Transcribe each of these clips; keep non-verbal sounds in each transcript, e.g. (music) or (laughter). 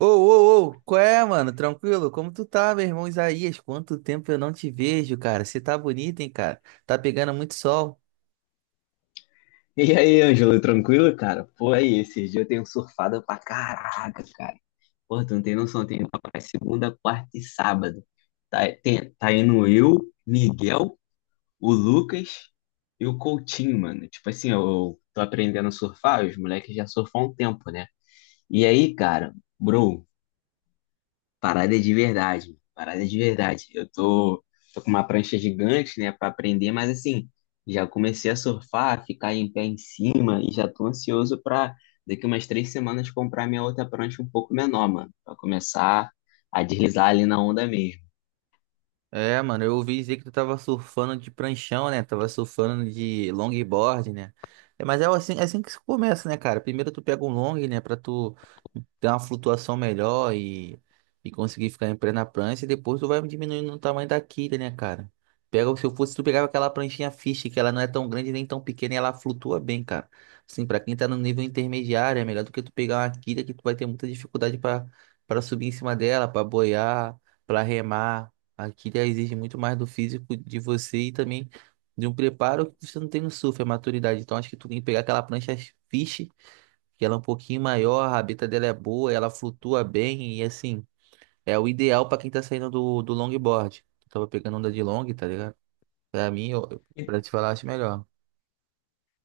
Ô, ô, ô, qual é, mano? Tranquilo? Como tu tá, meu irmão Isaías? Quanto tempo eu não te vejo, cara? Você tá bonito, hein, cara? Tá pegando muito sol. E aí, Ângelo, tranquilo, cara? Pô, aí, esses dias eu tenho surfado pra caraca, cara. Pô, tu não tem noção, tem segunda, quarta e sábado. Tá, tá indo eu, Miguel, o Lucas e o Coutinho, mano. Tipo assim, eu tô aprendendo a surfar, os moleques já surfam há um tempo, né? E aí, cara, bro, parada de verdade, parada de verdade. Eu tô com uma prancha gigante, né, pra aprender, mas assim, já comecei a surfar, ficar em pé em cima e já tô ansioso pra daqui umas 3 semanas comprar minha outra prancha um pouco menor, mano, pra começar a deslizar ali na onda mesmo. É, mano, eu ouvi dizer que tu tava surfando de pranchão, né? Tava surfando de longboard, né? É, mas é assim que se começa, né, cara? Primeiro tu pega um long, né, pra tu ter uma flutuação melhor e, conseguir ficar em pé na prancha, e depois tu vai diminuindo o tamanho da quilha, né, cara? Pega, se eu fosse, tu pegava aquela pranchinha fish, que ela não é tão grande nem tão pequena, e ela flutua bem, cara. Assim, pra quem tá no nível intermediário, é melhor do que tu pegar uma quilha que tu vai ter muita dificuldade pra para subir em cima dela, pra boiar, pra remar. Aqui já exige muito mais do físico de você e também de um preparo que você não tem no surf, é maturidade. Então acho que tu tem que pegar aquela prancha fish, que ela é um pouquinho maior, a rabeta dela é boa, ela flutua bem e assim, é o ideal pra quem tá saindo do longboard. Eu tava pegando onda de long, tá ligado? Pra mim, eu, E- pra te falar, acho melhor.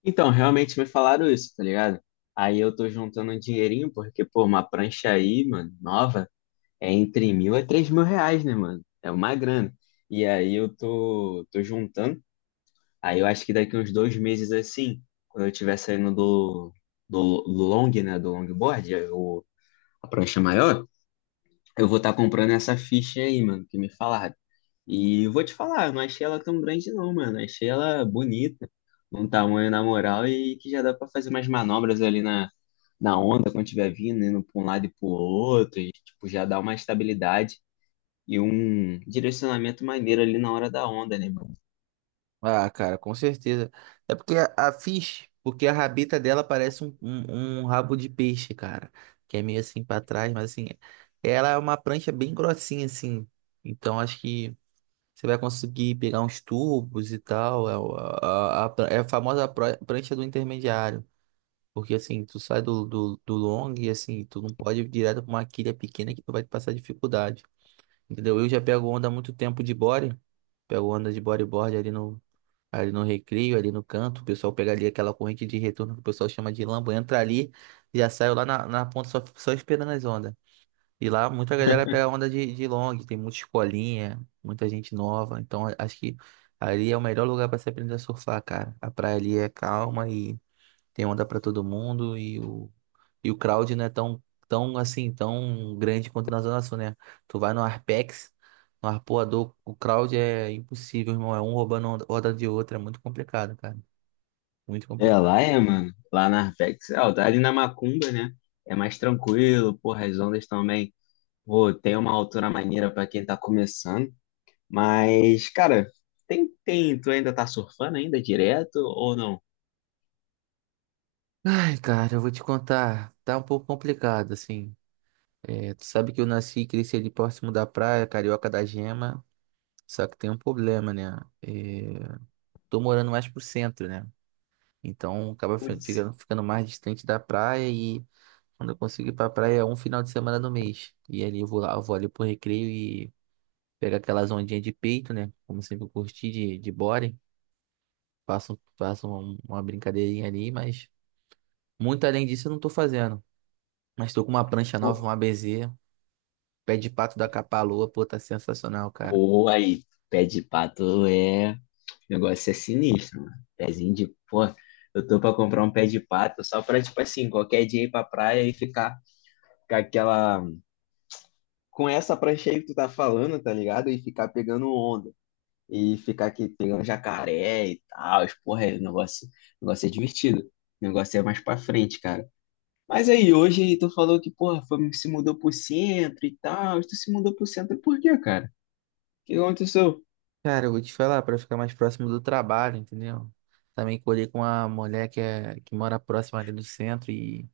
Então, realmente me falaram isso, tá ligado? Aí eu tô juntando um dinheirinho, porque, pô, uma prancha aí, mano, nova, é entre 1.000 a 3.000 reais, né, mano? É uma grana. E aí eu tô juntando. Aí eu acho que daqui uns 2 meses assim, quando eu estiver saindo do long, né, do longboard, a prancha maior, eu vou estar comprando essa ficha aí, mano, que me falaram. E eu vou te falar, não achei ela tão grande não, mano. Achei ela bonita, um tamanho na moral e que já dá pra fazer umas manobras ali na onda quando estiver vindo, indo pra um lado e pro outro, e tipo, já dá uma estabilidade e um direcionamento maneiro ali na hora da onda, né? Ah, cara, com certeza. É porque a Fish, porque a rabeta dela parece um rabo de peixe, cara. Que é meio assim pra trás, mas assim, ela é uma prancha bem grossinha, assim. Então acho que você vai conseguir pegar uns tubos e tal. É a famosa prancha do intermediário. Porque assim, tu sai do long e assim, tu não pode ir direto pra uma quilha pequena que tu vai te passar dificuldade. Entendeu? Eu já pego onda há muito tempo de body. Pego onda de bodyboard ali no recreio, ali no canto, o pessoal pega ali aquela corrente de retorno que o pessoal chama de lamba, entra ali e já saiu lá na ponta só, só esperando as ondas. E lá muita galera pega onda de long, tem muita escolinha, muita gente nova, então acho que ali é o melhor lugar para se aprender a surfar, cara. A praia ali é calma e tem onda pra todo mundo e e o crowd não é tão assim, tão grande quanto na Zona Sul, né? Tu vai no Arpex, no Arpoador, o crowd é impossível, irmão. É um roubando onda de outra é muito complicado, cara. Muito É, complicado. lá é, mano. Lá na Arpex, é, ali na Macumba, né? É mais tranquilo, porra, as ondas também. Pô, tem uma altura maneira pra quem tá começando. Mas, cara, tu ainda tá surfando ainda direto ou não? Ai, cara, eu vou te contar. Tá um pouco complicado, assim. É, tu sabe que eu nasci e cresci ali próximo da praia, Carioca da Gema. Só que tem um problema, né? É, tô morando mais pro centro, né? Então acaba Putz, ficando mais distante da praia e quando eu consigo ir pra praia é um final de semana no mês. E ali eu vou lá, eu vou ali pro recreio e pego aquelas ondinhas de peito, né? Como sempre eu curti de body. Faço uma brincadeirinha ali, mas muito além disso eu não tô fazendo. Mas tô com uma prancha nova, pô, uma BZ, pé de pato da Capa-Lua, pô, tá sensacional, cara. Aí, pé de pato é. O negócio é sinistro, mano. Pezinho de. Pô, eu tô pra comprar um pé de pato só pra, tipo assim, qualquer dia ir pra praia e ficar com aquela. Com essa prancha aí que tu tá falando, tá ligado? E ficar pegando onda, e ficar aqui pegando jacaré e tal. As Porra, é, o negócio é divertido. O negócio é mais pra frente, cara. Mas aí, hoje tu falou que, porra, se mudou pro centro e tal. Tu se mudou pro centro por quê, cara? O que aconteceu? Cara, eu vou te falar, pra ficar mais próximo do trabalho, entendeu? Também colhei com uma mulher que, é, que mora próxima ali do centro e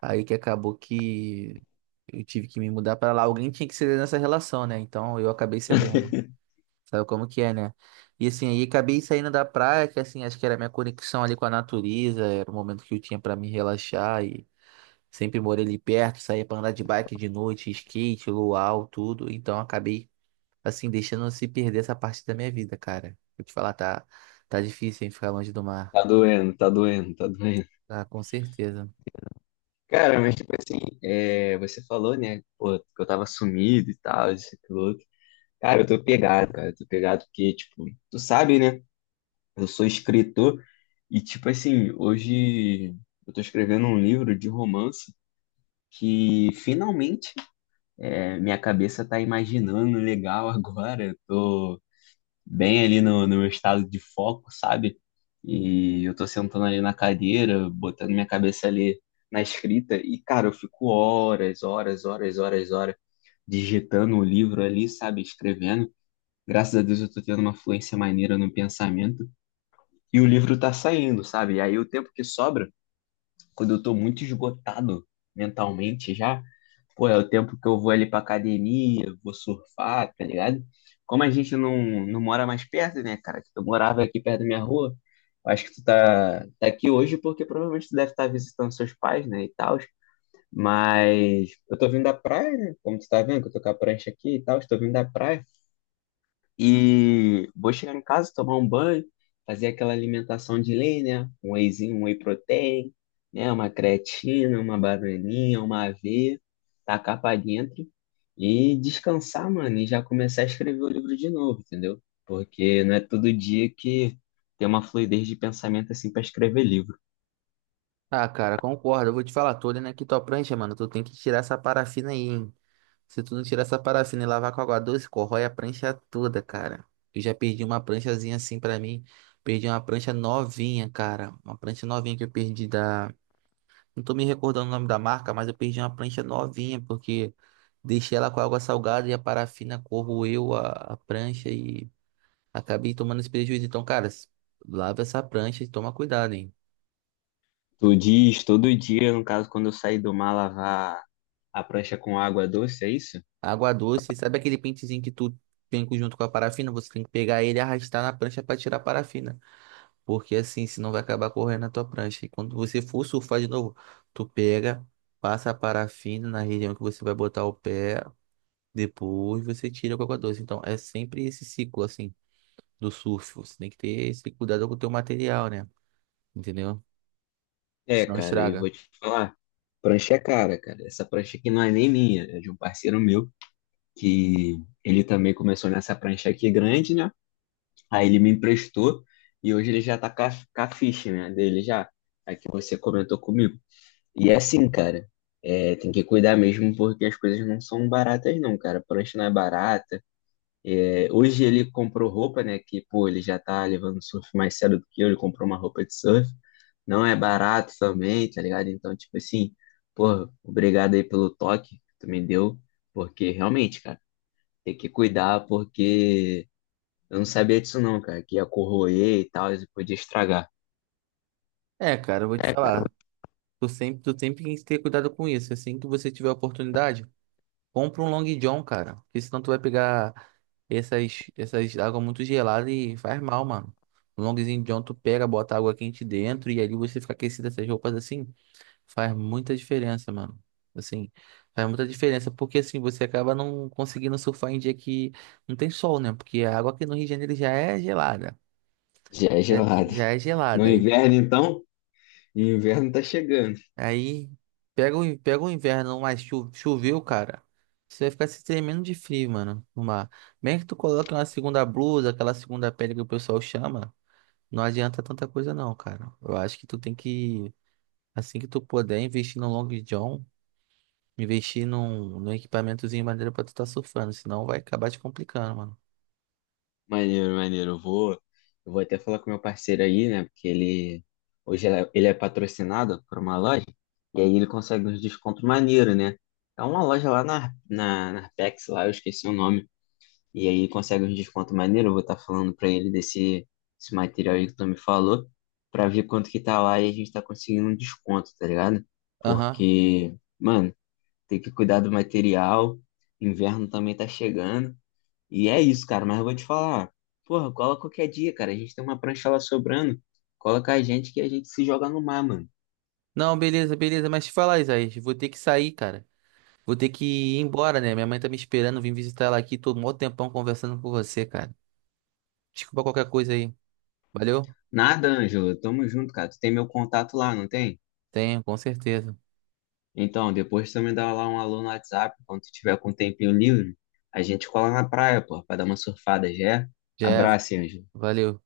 aí que acabou que. Eu tive que me mudar pra lá. Alguém tinha que ceder nessa relação, né? Então eu acabei cedendo. Sabe como que é, né? E assim, aí acabei saindo da praia, que assim, acho que era a minha conexão ali com a natureza, era o momento que eu tinha pra me relaxar e sempre morei ali perto, saía pra andar de bike de noite, skate, luau, tudo. Então acabei assim deixando se perder essa parte da minha vida, cara. Vou te falar, tá difícil hein, ficar longe do mar. Tá doendo, tá doendo, tá doendo. Tá, com certeza. Cara, mas tipo assim, é, você falou, né, pô, que eu tava sumido e tal, isso, e aquilo outro. Cara, eu tô pegado, cara, eu tô pegado porque, tipo, tu sabe, né? Eu sou escritor e, tipo assim, hoje eu tô escrevendo um livro de romance que finalmente é, minha cabeça tá imaginando legal (laughs) agora. Eu tô bem ali no meu estado de foco, sabe? E eu tô sentando ali na cadeira, botando minha cabeça ali na escrita e, cara, eu fico horas, horas, horas, horas, horas digitando o livro ali, sabe? Escrevendo. Graças a Deus eu tô tendo uma fluência maneira no pensamento e o livro tá saindo, sabe? E aí o tempo que sobra, quando eu tô muito esgotado mentalmente já, pô, é o tempo que eu vou ali pra academia, vou surfar, tá ligado? Como a gente não mora mais perto, né, cara? Que tu morava aqui perto da minha rua, eu acho que tu tá aqui hoje porque provavelmente tu deve estar visitando seus pais, né, e tal. Mas eu tô vindo da praia, né? Como tu tá vendo, que eu tô com a prancha aqui e tal, estou vindo da praia. E vou chegar em casa, tomar um banho, fazer aquela alimentação de lei, né? Um wheyzinho, um whey protein, né? Uma creatina, uma bananinha, uma aveia, tacar pra dentro e descansar, mano, e já começar a escrever o livro de novo, entendeu? Porque não é todo dia que tem uma fluidez de pensamento assim para escrever livro. Ah, cara, concordo. Eu vou te falar, tô olhando aqui tua prancha, mano. Tu tem que tirar essa parafina aí, hein? Se tu não tirar essa parafina e lavar com água doce, corrói a prancha toda, cara. Eu já perdi uma pranchazinha assim pra mim. Perdi uma prancha novinha, cara. Uma prancha novinha que eu perdi da. Não tô me recordando o nome da marca, mas eu perdi uma prancha novinha, porque deixei ela com água salgada e a parafina corroeu a prancha e acabei tomando esse prejuízo. Então, cara, lava essa prancha e toma cuidado, hein? Tu diz todo dia, no caso, quando eu sair do mar lavar a prancha com água doce, é isso? Água doce, sabe aquele pentezinho que tu tem junto com a parafina? Você tem que pegar ele e arrastar na prancha pra tirar a parafina. Porque assim, senão vai acabar correndo na tua prancha. E quando você for surfar de novo, tu pega, passa a parafina na região que você vai botar o pé, depois você tira com água doce. Então é sempre esse ciclo assim do surf. Você tem que ter esse cuidado com o teu material, né? Entendeu? É, Senão cara, e estraga. vou te falar, prancha é cara, cara. Essa prancha aqui não é nem minha, é de um parceiro meu, que ele também começou nessa prancha aqui grande, né? Aí ele me emprestou e hoje ele já tá com a ficha, né, dele já, a que você comentou comigo. E é assim, cara, é, tem que cuidar mesmo porque as coisas não são baratas não, cara. Prancha não é barata. Hoje ele comprou roupa, né? Que, pô, ele já tá levando surf mais cedo do que eu. Ele comprou uma roupa de surf. Não é barato também, tá ligado? Então, tipo assim, pô, obrigado aí pelo toque que tu me deu. Porque realmente, cara, tem que cuidar porque eu não sabia disso não, cara. Que ia corroer e tal, e podia estragar. É, cara, eu vou te falar. Tu sempre tem que ter cuidado com isso. Assim que você tiver a oportunidade. Compra um Long John, cara. Porque senão tu vai pegar essas águas muito geladas e faz mal, mano. O Longzinho John tu pega, bota água quente dentro e ali você fica aquecido essas roupas assim. Faz muita diferença, mano. Assim, faz muita diferença. Porque assim, você acaba não conseguindo surfar em dia que não tem sol, né? Porque a água aqui no Rio de Janeiro já é gelada. Já é Já, gelado. já é No gelada. Aí inverno, então, e o inverno tá chegando. aí pega pega o inverno, mas choveu, cara. Você vai ficar se tremendo de frio, mano, no mar. Mesmo que tu coloque uma segunda blusa, aquela segunda pele que o pessoal chama, não adianta tanta coisa não, cara. Eu acho que tu tem que, assim que tu puder, investir no Long John, investir num equipamentozinho maneiro pra tu tá surfando, senão vai acabar te complicando, mano. Maneiro, maneiro. Eu vou até falar com meu parceiro aí, né? Porque ele hoje ele é patrocinado por uma loja e aí ele consegue uns descontos maneiro, né? É uma loja lá na Arpex, lá, eu esqueci o nome. E aí consegue uns descontos maneiro. Eu vou estar falando pra ele desse esse material aí que tu me falou, pra ver quanto que tá lá e a gente tá conseguindo um desconto, tá ligado? Aham. Porque, mano, tem que cuidar do material. Inverno também tá chegando. E é isso, cara, mas eu vou te falar. Porra, cola qualquer dia, cara. A gente tem uma prancha lá sobrando. Cola com a gente que a gente se joga no mar, mano. Não, beleza, beleza, mas te falar, Isaías, vou ter que sair, cara. Vou ter que ir embora, né? Minha mãe tá me esperando, vim visitar ela aqui, tô mó tempão conversando com você, cara. Desculpa qualquer coisa aí. Valeu? Nada, Ângelo. Tamo junto, cara. Tu tem meu contato lá, não tem? Tenho, com certeza. Então, depois tu me dá lá um alô no WhatsApp, quando tu tiver com um tempinho livre, a gente cola na praia, porra, pra dar uma surfada, já é? Já é. Abraço, Ângelo. Valeu.